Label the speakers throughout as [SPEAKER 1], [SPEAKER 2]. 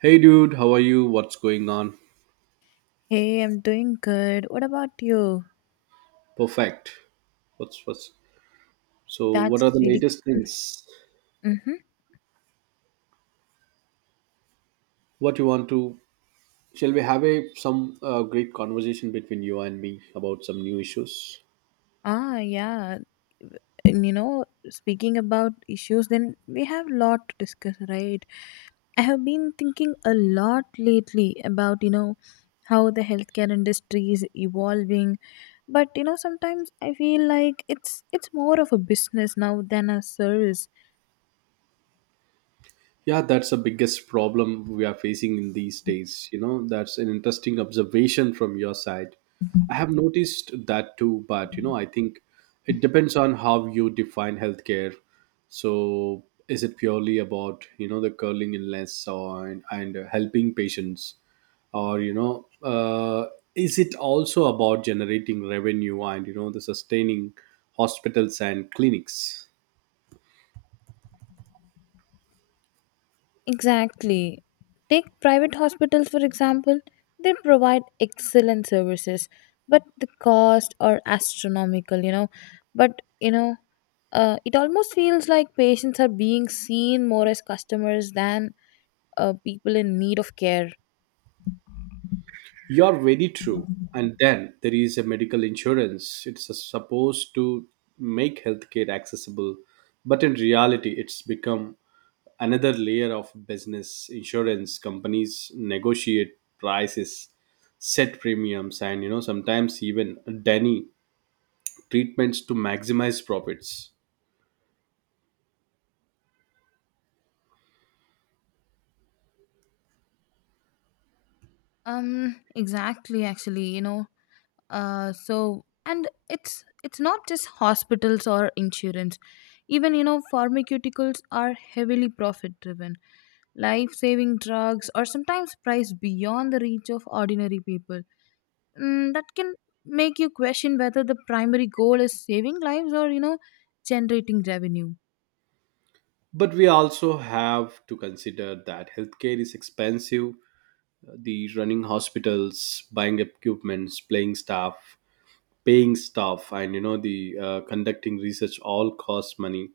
[SPEAKER 1] Hey dude, how are you? What's going on?
[SPEAKER 2] Hey, I'm doing good. What about you?
[SPEAKER 1] Perfect. What's so? What are
[SPEAKER 2] That's
[SPEAKER 1] the
[SPEAKER 2] really.
[SPEAKER 1] latest things?
[SPEAKER 2] Mm-hmm.
[SPEAKER 1] What you want to? Shall we have a some great conversation between you and me about some new issues?
[SPEAKER 2] Ah, yeah. And you know, Speaking about issues, then we have a lot to discuss, right? I have been thinking a lot lately about, how the healthcare industry is evolving. But you know, sometimes I feel like it's more of a business now than a service.
[SPEAKER 1] Yeah, that's the biggest problem we are facing in these days. That's an interesting observation from your side. I have noticed that too, but I think it depends on how you define healthcare. So, is it purely about the curling illness or and helping patients, or is it also about generating revenue and the sustaining hospitals and clinics?
[SPEAKER 2] Exactly. Take private hospitals, for example. They provide excellent services, but the cost are astronomical, you know. But, it almost feels like patients are being seen more as customers than people in need of care.
[SPEAKER 1] You're very true. And then there is a medical insurance. It's supposed to make healthcare accessible, but in reality, it's become another layer of business. Insurance companies negotiate prices, set premiums, and sometimes even deny treatments to maximize profits.
[SPEAKER 2] Exactly, actually, you know. So and it's not just hospitals or insurance, even you know pharmaceuticals are heavily profit driven. Life saving drugs are sometimes priced beyond the reach of ordinary people. That can make you question whether the primary goal is saving lives or, you know, generating revenue.
[SPEAKER 1] But we also have to consider that healthcare is expensive. The running hospitals, buying equipments, paying staff, and you know the conducting research all costs money.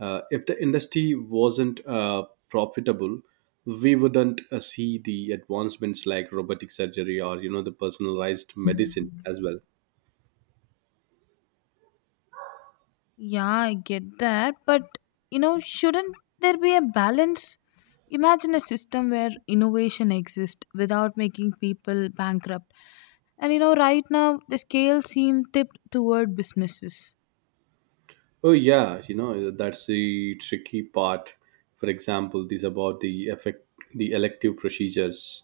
[SPEAKER 1] If the industry wasn't profitable, we wouldn't see the advancements like robotic surgery or you know the personalized medicine as well.
[SPEAKER 2] Yeah, I get that. But, you know, shouldn't there be a balance? Imagine a system where innovation exists without making people bankrupt. And, you know, right now the scale seems tipped toward businesses.
[SPEAKER 1] Oh yeah, that's the tricky part. For example, these about the effect, the elective procedures,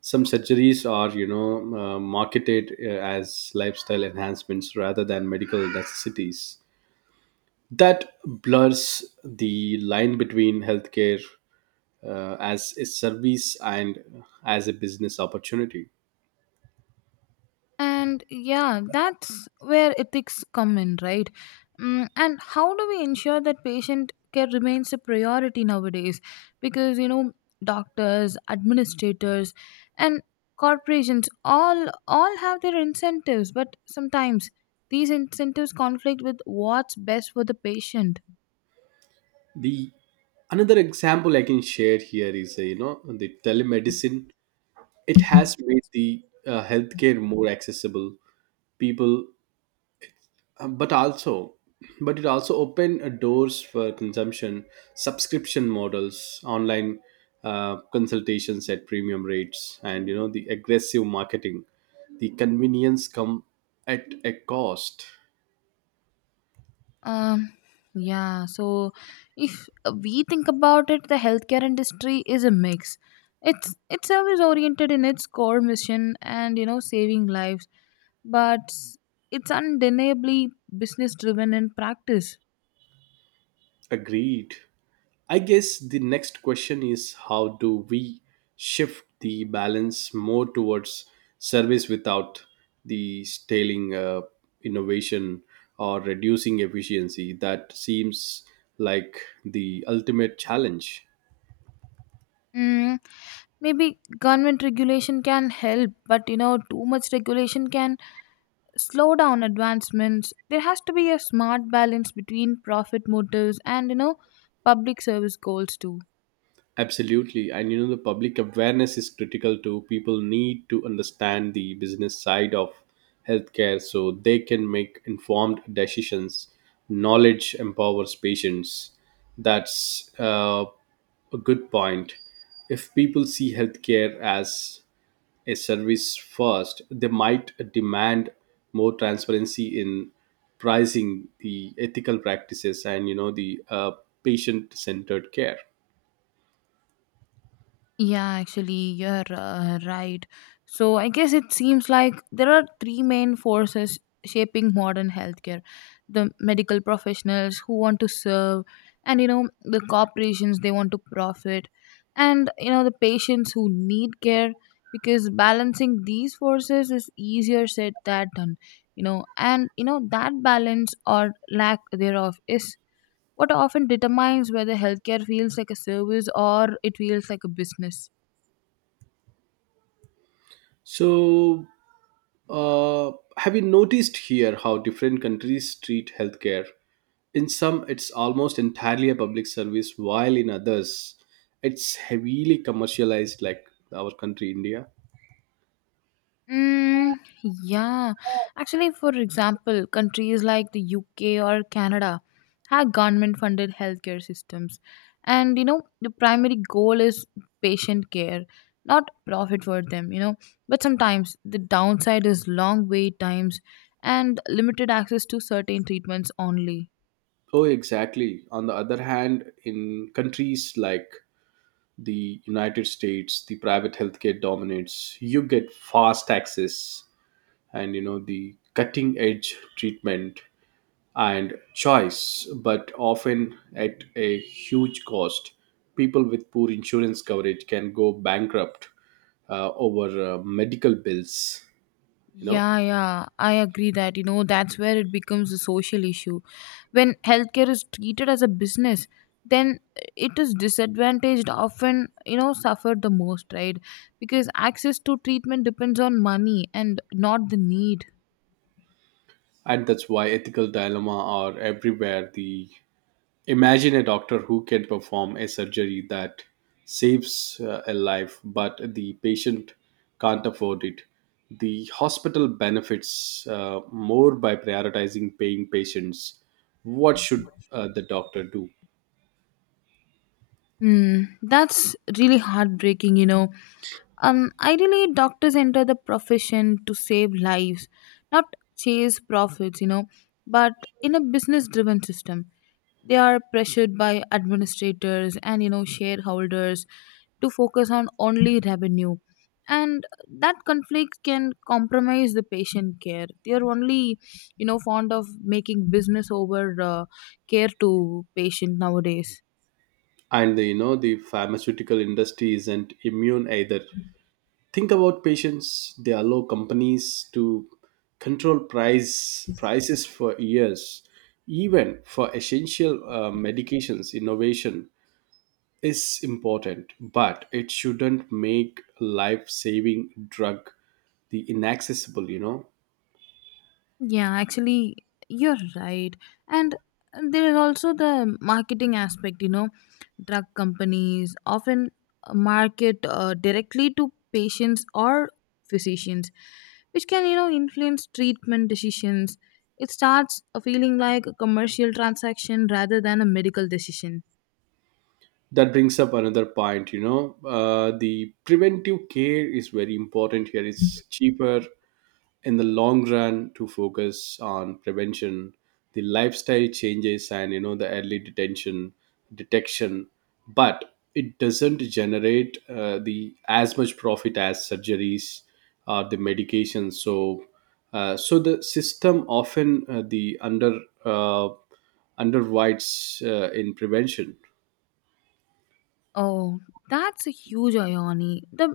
[SPEAKER 1] some surgeries are marketed as lifestyle enhancements rather than medical necessities. That blurs the line between healthcare as a service and as a business opportunity.
[SPEAKER 2] And yeah, that's where ethics come in, right? And how do we ensure that patient care remains a priority nowadays? Because, you know, doctors, administrators, and corporations all have their incentives, but sometimes these incentives conflict with what's best for the patient.
[SPEAKER 1] The another example I can share here is the telemedicine. It has made the healthcare more accessible. People but also But it also opened doors for consumption, subscription models online, consultations at premium rates and you know the aggressive marketing. The convenience come at a cost.
[SPEAKER 2] Um, yeah, so if we think about it, the healthcare industry is a mix. It's service oriented in its core mission and, you know, saving lives, but it's undeniably business driven in practice.
[SPEAKER 1] Agreed. I guess the next question is how do we shift the balance more towards service without the staling innovation or reducing efficiency? That seems like the ultimate challenge.
[SPEAKER 2] Mm, maybe government regulation can help, but you know too much regulation can slow down advancements. There has to be a smart balance between profit motives and, you know, public service goals too.
[SPEAKER 1] Absolutely. And the public awareness is critical too. People need to understand the business side of healthcare so they can make informed decisions. Knowledge empowers patients. That's a good point. If people see healthcare as a service first, they might demand more transparency in pricing, the ethical practices and you know the patient centered care.
[SPEAKER 2] Yeah, actually, you're right. So, I guess it seems like there are three main forces shaping modern healthcare: the medical professionals who want to serve, and you know, the corporations they want to profit, and you know, the patients who need care, because balancing these forces is easier said than done, you know, and you know, that balance or lack thereof is what often determines whether healthcare feels like a service or it feels like a business.
[SPEAKER 1] So Uh, have you noticed here how different countries treat healthcare? In some, it's almost entirely a public service, while in others, it's heavily commercialized, like our country, India.
[SPEAKER 2] Mm, yeah. Actually, for example, countries like the UK or Canada have government funded healthcare systems. And, you know, the primary goal is patient care, not profit for them, you know. But sometimes the downside is long wait times and limited access to certain treatments only.
[SPEAKER 1] Oh, exactly. On the other hand, in countries like the United States, the private healthcare dominates. You get fast access and you know the cutting edge treatment and choice, but often at a huge cost. People with poor insurance coverage can go bankrupt over medical bills. you know,
[SPEAKER 2] Yeah, yeah, I agree that you know that's where it becomes a social issue. When healthcare is treated as a business, then it is disadvantaged often, you know, suffered the most, right? Because access to treatment depends on money and not the need.
[SPEAKER 1] and that's why ethical dilemma are everywhere. The imagine a doctor who can perform a surgery that saves a life, but the patient can't afford it. The hospital benefits more by prioritizing paying patients. What should the doctor do?
[SPEAKER 2] Hmm, that's really heartbreaking, you know. Ideally, doctors enter the profession to save lives, not chase profits, you know. But in a business driven system, they are pressured by administrators and, you know, shareholders to focus on only revenue, and that conflict can compromise the patient care. They are only you know fond of making business over care to patient nowadays.
[SPEAKER 1] And the, you know the pharmaceutical industry isn't immune either. Think about patients, they allow companies to control prices for years, even for essential medications. Innovation is important, but it shouldn't make life saving drug the inaccessible.
[SPEAKER 2] Yeah, actually, you're right. And there is also the marketing aspect, you know, drug companies often market directly to patients or physicians, which can, you know, influence treatment decisions. It starts a feeling like a commercial transaction rather than a medical decision.
[SPEAKER 1] That brings up another point. The preventive care is very important here. It's cheaper in the long run to focus on prevention, the lifestyle changes and you know the early detention detection. But it doesn't generate the as much profit as surgeries or the medication. So the system often the under uh, underwrites in prevention.
[SPEAKER 2] Oh, that's a huge irony. The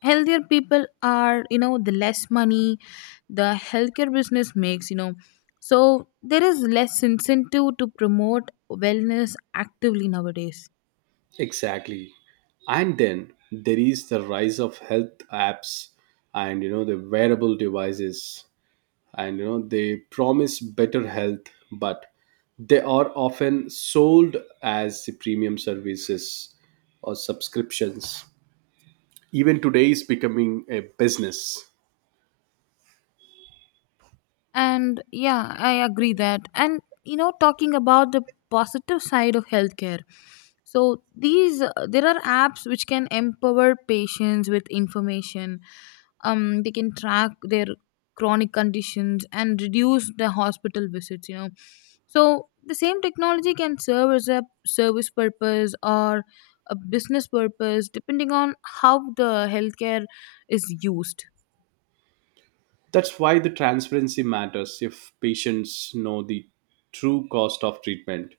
[SPEAKER 2] healthier people are, you know, the less money the healthcare business makes, you know, so there is less incentive to promote wellness actively nowadays.
[SPEAKER 1] Exactly. And then there is the rise of health apps and you know the wearable devices, and they promise better health, but they are often sold as the premium services or subscriptions. Even today is becoming a business.
[SPEAKER 2] And yeah, I agree that. And you know, talking about the positive side of healthcare, so these there are apps which can empower patients with information. Um, they can track their chronic conditions and reduce the hospital visits, you know. So the same technology can serve as a service purpose or a business purpose depending on how the healthcare is used.
[SPEAKER 1] That's why the transparency matters. If patients know the true cost of treatment,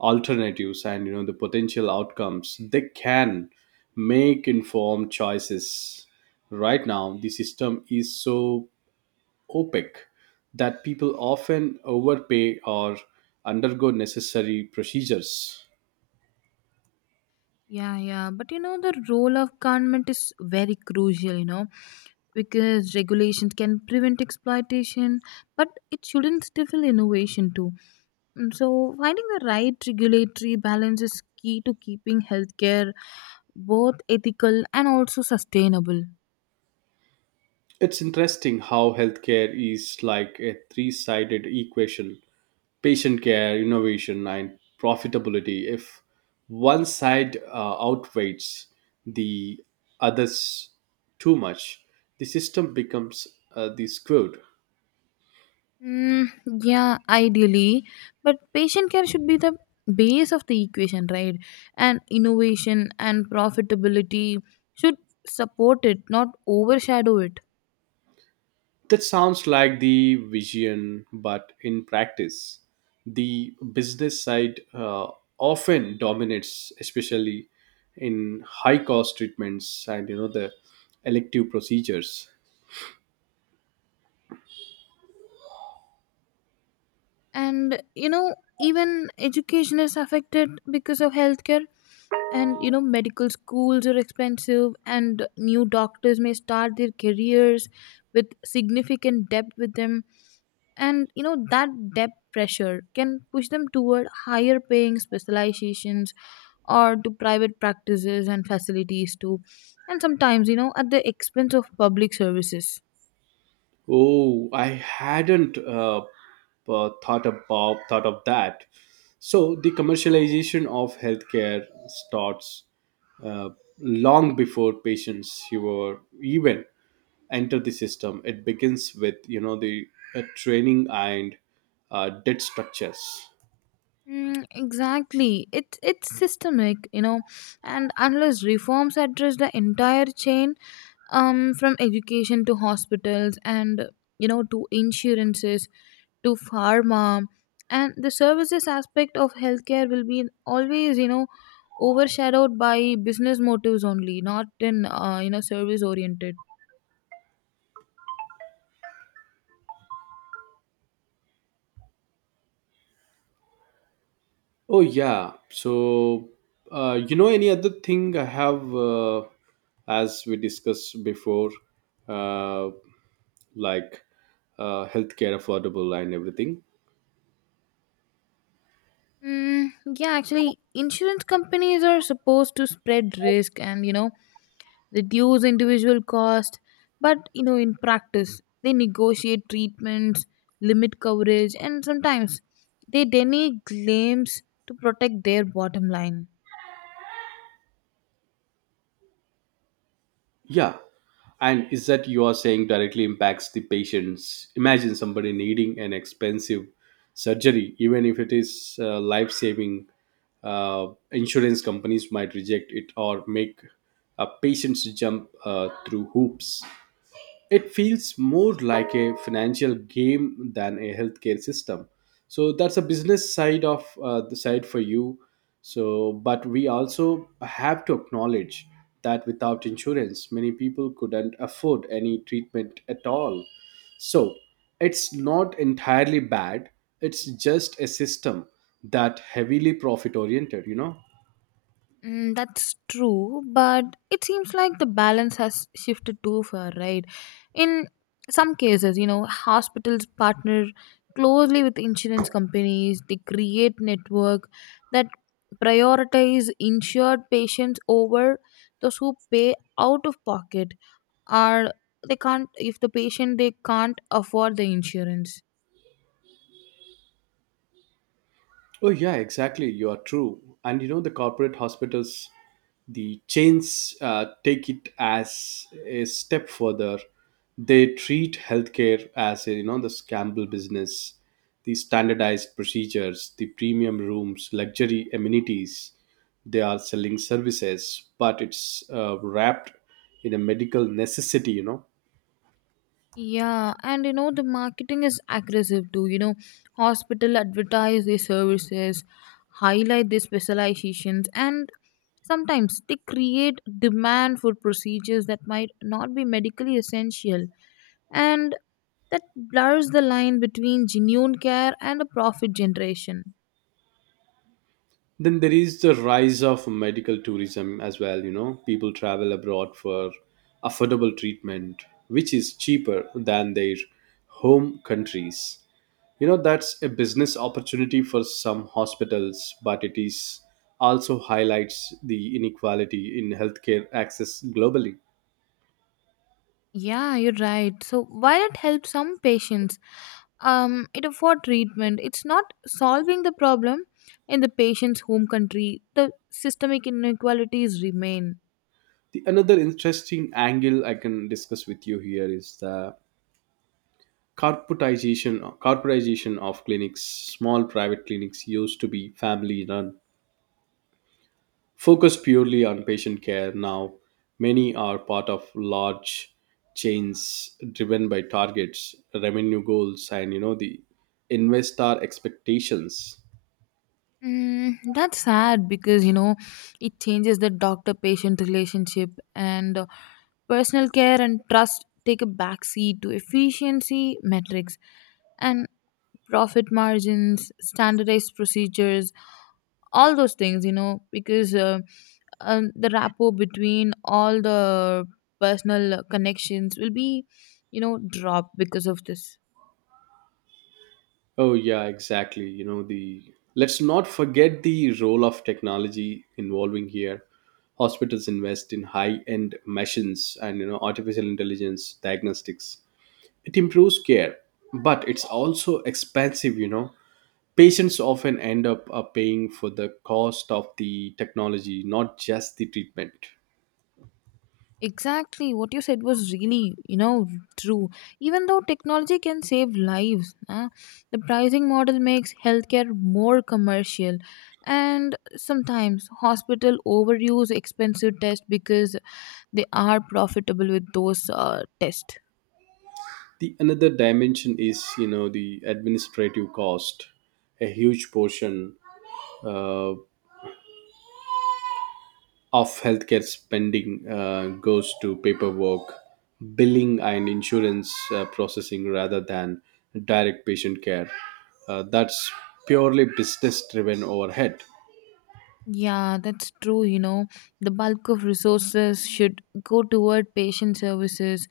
[SPEAKER 1] alternatives and you know the potential outcomes, they can make informed choices. Right now the system is so opaque that people often overpay or undergo necessary procedures.
[SPEAKER 2] Yeah, yeah, but you know the role of government is very crucial, you know, because regulations can prevent exploitation, but it shouldn't stifle innovation too. So finding the right regulatory balance is key to keeping healthcare both ethical and also sustainable.
[SPEAKER 1] It's interesting how healthcare is like a three sided equation: patient care, innovation, and profitability. If one side outweighs the others too much, the system becomes the screwed.
[SPEAKER 2] Mm, yeah, ideally, but patient care should be the base of the equation, right? And innovation and profitability should support it, not overshadow it.
[SPEAKER 1] That sounds like the vision, but in practice, the business side often dominates, especially in high cost treatments and you know the elective procedures.
[SPEAKER 2] And you know, even education is affected because of healthcare. And you know medical schools are expensive and new doctors may start their careers with significant debt with them, and you know that debt pressure can push them toward higher paying specializations or to private practices and facilities too, and sometimes you know at the expense of public services.
[SPEAKER 1] Oh, I hadn't thought of that. So the commercialization of healthcare starts uh, long before patients who were even enter the system. It begins with you know the training and debt structures.
[SPEAKER 2] Mm, exactly. It's systemic, you know, and unless reforms address the entire chain, um, from education to hospitals and you know to insurances to pharma, and the services aspect of healthcare will be always, you know, overshadowed by business motives only, not in you know service oriented.
[SPEAKER 1] Oh yeah. So any other thing I have, as we discussed before, uh, like healthcare affordable and everything.
[SPEAKER 2] Mm, yeah, actually, insurance companies are supposed to spread risk and, you know, reduce individual cost, but you know in practice they negotiate treatments, limit coverage, and sometimes they deny claims to protect their bottom line.
[SPEAKER 1] Yeah. And is that you are saying directly impacts the patients? Imagine somebody needing an expensive surgery, even if it is life saving. Insurance companies might reject it or make patients jump through hoops. It feels more like a financial game than a healthcare system. So that's a business side of the side for you. So, but we also have to acknowledge that without insurance, many people couldn't afford any treatment at all. So it's not entirely bad. It's just a system that heavily profit oriented.
[SPEAKER 2] Mm, that's true, but it seems like the balance has shifted too far, right? In some cases, you know, hospitals partner closely with insurance companies, they create network that prioritize insured patients over those who pay out of pocket, or they can't if the patient they can't afford the insurance.
[SPEAKER 1] Oh, yeah, exactly. You are true. And the corporate hospitals, the chains take it as a step further. They treat healthcare as a, the scramble business, the standardized procedures, the premium rooms, luxury amenities. They are selling services, but it's wrapped in a medical necessity.
[SPEAKER 2] Yeah, and you know, the marketing is aggressive too. You know, hospital advertise their services, highlight their specializations, and sometimes they create demand for procedures that might not be medically essential. And that blurs the line between genuine care and a profit generation.
[SPEAKER 1] Then there is the rise of medical tourism as well. People travel abroad for affordable treatment, which is cheaper than their home countries. That's a business opportunity for some hospitals, but it is also highlights the inequality in healthcare access globally.
[SPEAKER 2] Yeah, you're right. So while it helps some patients, it afford treatment. It's not solving the problem in the patient's home country. The systemic inequalities remain.
[SPEAKER 1] The another interesting angle I can discuss with you here is the corporatization of clinics. Small private clinics used to be family run, focus purely on patient care. Now many are part of large chains driven by targets, revenue goals and you know the investor expectations.
[SPEAKER 2] Mm, that's sad because you know it changes the doctor-patient relationship, and personal care and trust take a backseat to efficiency metrics and profit margins, standardized procedures, all those things, you know, because the rapport between all the personal connections will be, you know, dropped because of this.
[SPEAKER 1] Oh yeah, exactly. you know the Let's not forget the role of technology involving here. Hospitals invest in high end machines and artificial intelligence diagnostics. It improves care but it's also expensive. Patients often end up paying for the cost of the technology, not just the treatment.
[SPEAKER 2] Exactly what you said was really, you know, true. Even though technology can save lives, the pricing model makes healthcare more commercial, and sometimes hospital overuse expensive tests because they are profitable with those tests.
[SPEAKER 1] The another dimension is, the administrative cost. A huge portion uh, of healthcare spending goes to paperwork, billing, and insurance processing rather than direct patient care. That's purely business-driven overhead.
[SPEAKER 2] Yeah, that's true. You know, the bulk of resources should go toward patient services,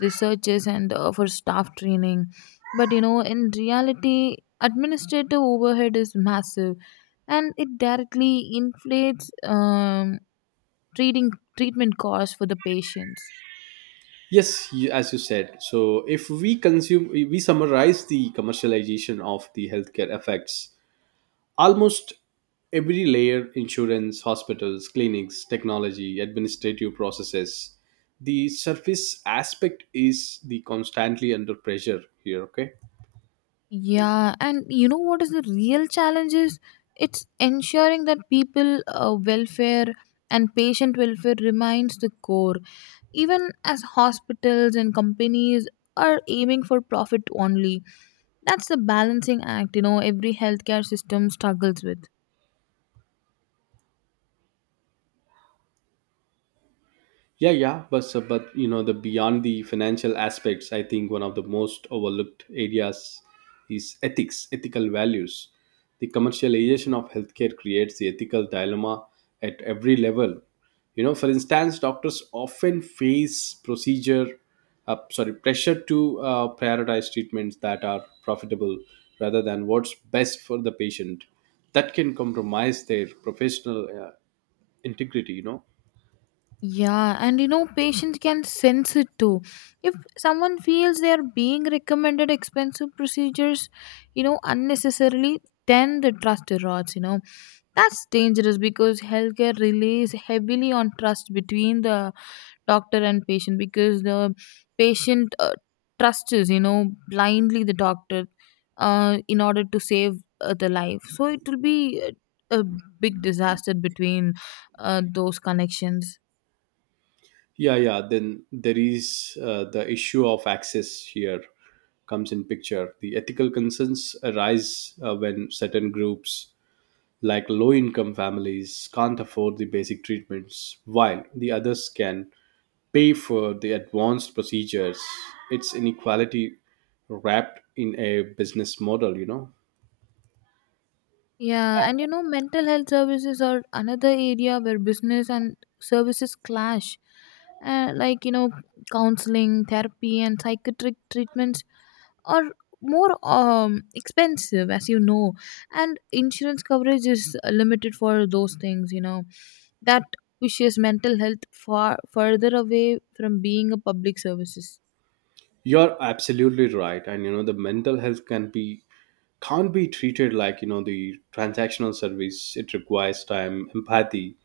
[SPEAKER 2] researchers, and for staff training. But you know, in reality, administrative overhead is massive, and it directly inflates treating treatment costs for the patients.
[SPEAKER 1] Yes, you, as you said. So, if we consume, we summarize the commercialization of the healthcare effects, almost every layer: insurance, hospitals, clinics, technology, administrative processes. The surface aspect is the constantly under pressure here, okay?
[SPEAKER 2] Yeah, and you know what is the real challenge is? It's ensuring that people welfare and patient welfare remains the core, even as hospitals and companies are aiming for profit only. That's the balancing act, you know, every healthcare system struggles with.
[SPEAKER 1] Yeah, yeah, but the beyond the financial aspects, I think one of the most overlooked areas is ethics, ethical values. The commercialization of healthcare creates the ethical dilemma at every level. For instance, doctors often face pressure to prioritize treatments that are profitable rather than what's best for the patient. That can compromise their professional integrity.
[SPEAKER 2] Yeah, and you know, patients can sense it too. If someone feels they are being recommended expensive procedures, you know, unnecessarily, then the trust erodes, you know. That's dangerous because healthcare relies heavily on trust between the doctor and patient, because the patient trusts, you know, blindly the doctor in order to save the life. So it will be a big disaster between those connections.
[SPEAKER 1] Yeah, yeah, then there is the issue of access here comes in picture. The ethical concerns arise when certain groups like low income families can't afford the basic treatments while the others can pay for the advanced procedures. It's inequality wrapped in a business model.
[SPEAKER 2] Yeah, and you know, mental health services are another area where business and services clash. Like, you know, counseling, therapy, and psychiatric treatments are more expensive, as you know, and insurance coverage is limited for those things, you know. That pushes mental health far further away from being a public services.
[SPEAKER 1] You're absolutely right. And the mental health can't be treated like the transactional service. It requires time, empathy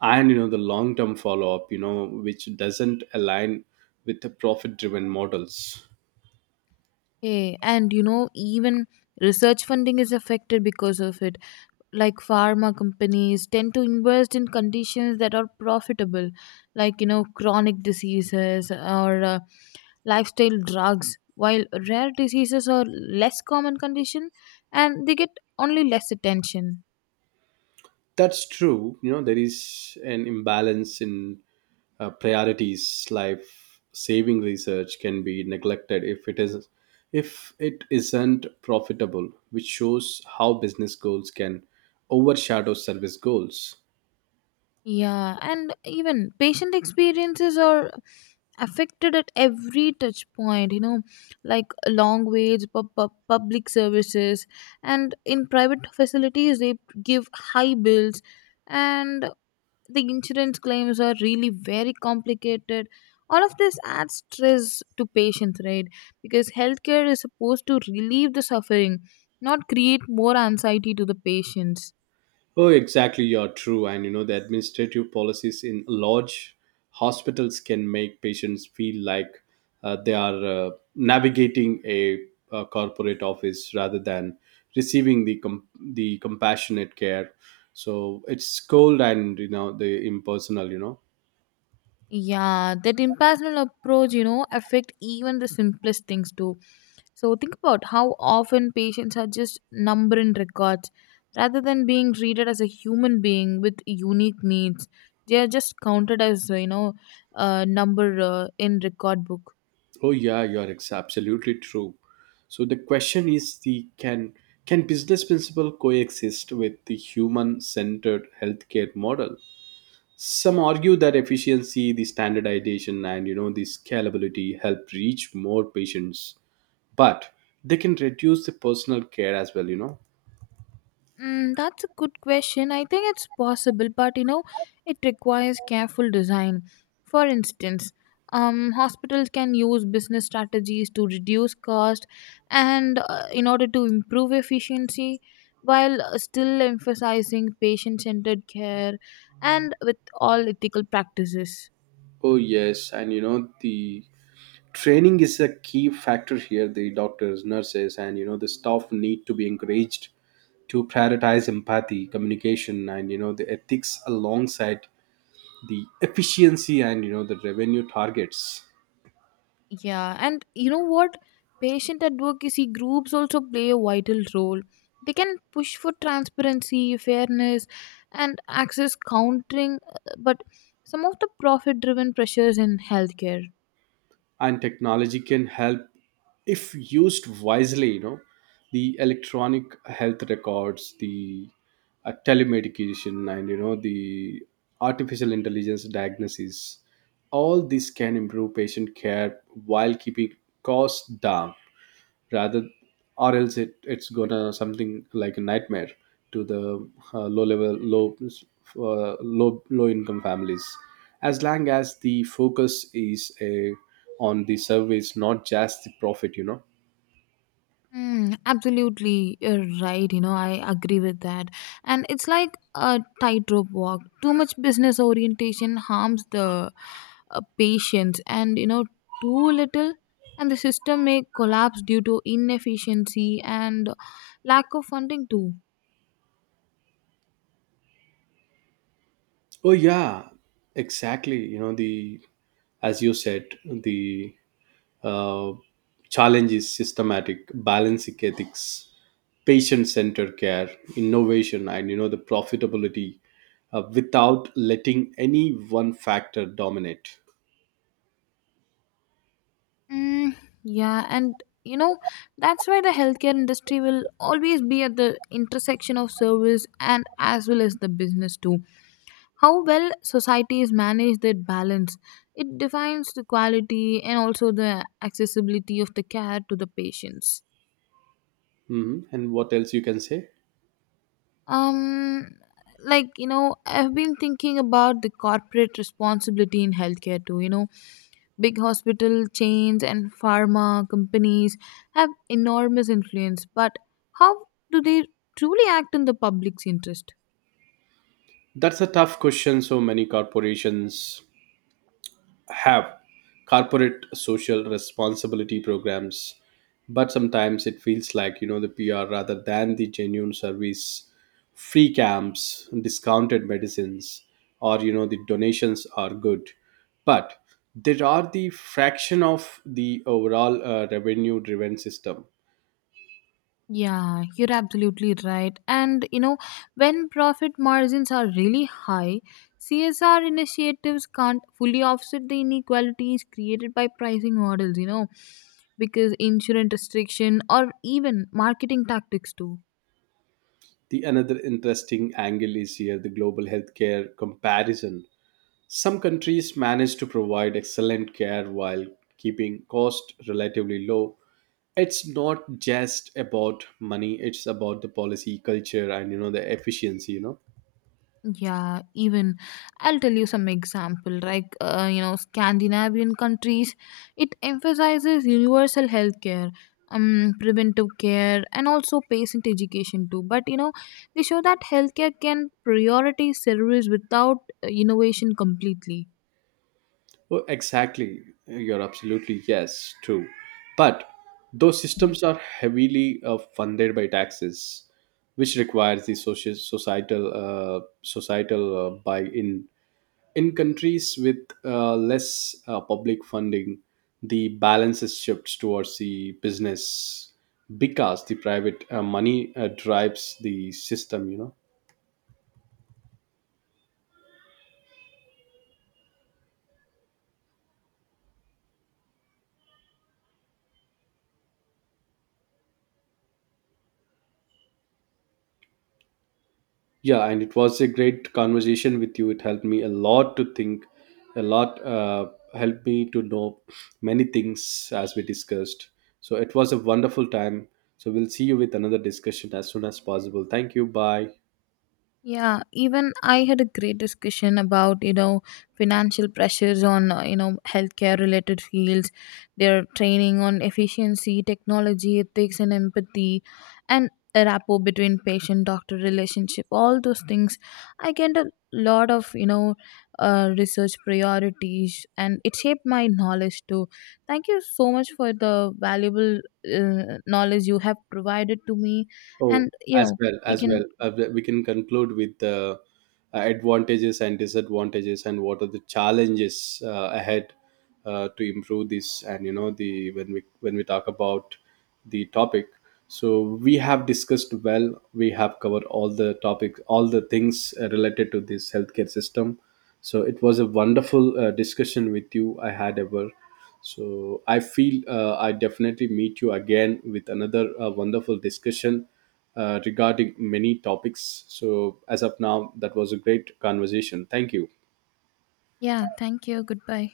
[SPEAKER 1] and the long term follow up, which doesn't align with the profit driven models.
[SPEAKER 2] Hey, and you know, even research funding is affected because of it, like pharma companies tend to invest in conditions that are profitable, like you know chronic diseases or lifestyle drugs, while rare diseases are less common condition and they get only less attention.
[SPEAKER 1] That's true. There is an imbalance in priorities. Life saving research can be neglected if it isn't profitable, which shows how business goals can overshadow service goals.
[SPEAKER 2] Yeah, and even patient experiences are affected at every touch point, you know, like long waits, public services, and in private facilities they give high bills, and the insurance claims are really very complicated. All of this adds stress to patients, right? Because healthcare is supposed to relieve the suffering, not create more anxiety to the patients.
[SPEAKER 1] Oh, exactly. You're true. And the administrative policies in large hospitals can make patients feel like they are navigating a corporate office rather than receiving the the compassionate care. So it's cold and you know the impersonal.
[SPEAKER 2] Yeah, that impersonal approach, you know, affect even the simplest things too. So think about how often patients are just number in records rather than being treated as a human being with unique needs. They are just counted as, you know, a number in record book.
[SPEAKER 1] Oh yeah, you're absolutely true. So the question is the can business principle coexist with the human centered healthcare model? Some argue that efficiency, the standardization and you know the scalability help reach more patients, but they can reduce the personal care as well.
[SPEAKER 2] That's a good question. I think it's possible, but you know, it requires careful design. For instance, hospitals can use business strategies to reduce cost and in order to improve efficiency while still emphasizing patient centered care and with all ethical practices.
[SPEAKER 1] Oh yes, and you know the training is a key factor here. The doctors, nurses and you know the staff need to be encouraged to prioritize empathy, communication and you know the ethics alongside the efficiency and you know the revenue targets.
[SPEAKER 2] Yeah, and you know what? Patient advocacy groups also play a vital role. They can push for transparency, fairness, and access countering, but some of the profit driven pressures in healthcare.
[SPEAKER 1] And technology can help if used wisely. The electronic health records, the telemedication and you know the artificial intelligence diagnosis, all this can improve patient care while keeping costs down. Rather or else it's gonna something like a nightmare to the low level low income families, as long as the focus is on the service, not just the profit.
[SPEAKER 2] Mm, absolutely, you're right. You know, I agree with that. And it's like a tightrope walk. Too much business orientation harms the patients, and you know, too little, and the system may collapse due to inefficiency and lack of funding too.
[SPEAKER 1] Oh yeah, exactly. you know the As you said, the uh, challenge is systematic: balancing ethics, patient-centered care, innovation and you know the profitability, without letting any one factor dominate.
[SPEAKER 2] Mm, yeah, and you know, that's why the healthcare industry will always be at the intersection of service and as well as the business too. How well societies manage that balance, it defines the quality and also the accessibility of the care to the patients.
[SPEAKER 1] Hmm. And what else you can say?
[SPEAKER 2] Um, like you know, I've been thinking about the corporate responsibility in healthcare too. You know, big hospital chains and pharma companies have enormous influence, but how do they truly act in the public's interest?
[SPEAKER 1] That's a tough question. So many corporations have corporate social responsibility programs, but sometimes it feels like you know the PR rather than the genuine service. Free camps, discounted medicines, or you know the donations are good, but there are the fraction of the overall revenue driven system.
[SPEAKER 2] Yeah, you're absolutely right. And you know, when profit margins are really high, CSR initiatives can't fully offset the inequalities created by pricing models, you know, because insurance restriction or even marketing tactics too.
[SPEAKER 1] The another interesting angle is here the global healthcare comparison. Some countries manage to provide excellent care while keeping costs relatively low. It's not just about money, it's about the policy, culture, and you know the efficiency.
[SPEAKER 2] Yeah, even I'll tell you some example like you know Scandinavian countries. It emphasizes universal health care, um, preventive care and also patient education too, but you know they show that healthcare can prioritize service without innovation completely.
[SPEAKER 1] Well, exactly. You're absolutely yes, true. But those systems are heavily funded by taxes, which requires the social societal buy-in. In countries with less public funding, the balance shifts towards the business because the private money drives the system. Yeah, and it was a great conversation with you. It helped me a lot to think, a lot helped me to know many things as we discussed. So it was a wonderful time. So we'll see you with another discussion as soon as possible. Thank you. Bye.
[SPEAKER 2] Yeah, even I had a great discussion about, you know, financial pressures on, you know, healthcare related fields, their training on efficiency, technology, ethics, and empathy, and a rapport between patient doctor relationship, all those things. I get a lot of, you know, research priorities and it shaped my knowledge too. Thank you so much for the valuable knowledge you have provided to me.
[SPEAKER 1] Oh,
[SPEAKER 2] And, you
[SPEAKER 1] as
[SPEAKER 2] know,
[SPEAKER 1] well,
[SPEAKER 2] we
[SPEAKER 1] as
[SPEAKER 2] can.
[SPEAKER 1] well. We can conclude with the advantages and disadvantages and what are the challenges ahead to improve this and you know the when we talk about the topic. So we have discussed, well, we have covered all the topics, all the things related to this healthcare system. So it was a wonderful discussion with you I had ever. So I feel I definitely meet you again with another wonderful discussion regarding many topics. So, as of now, that was a great conversation. Thank you.
[SPEAKER 2] Yeah, thank you. Goodbye.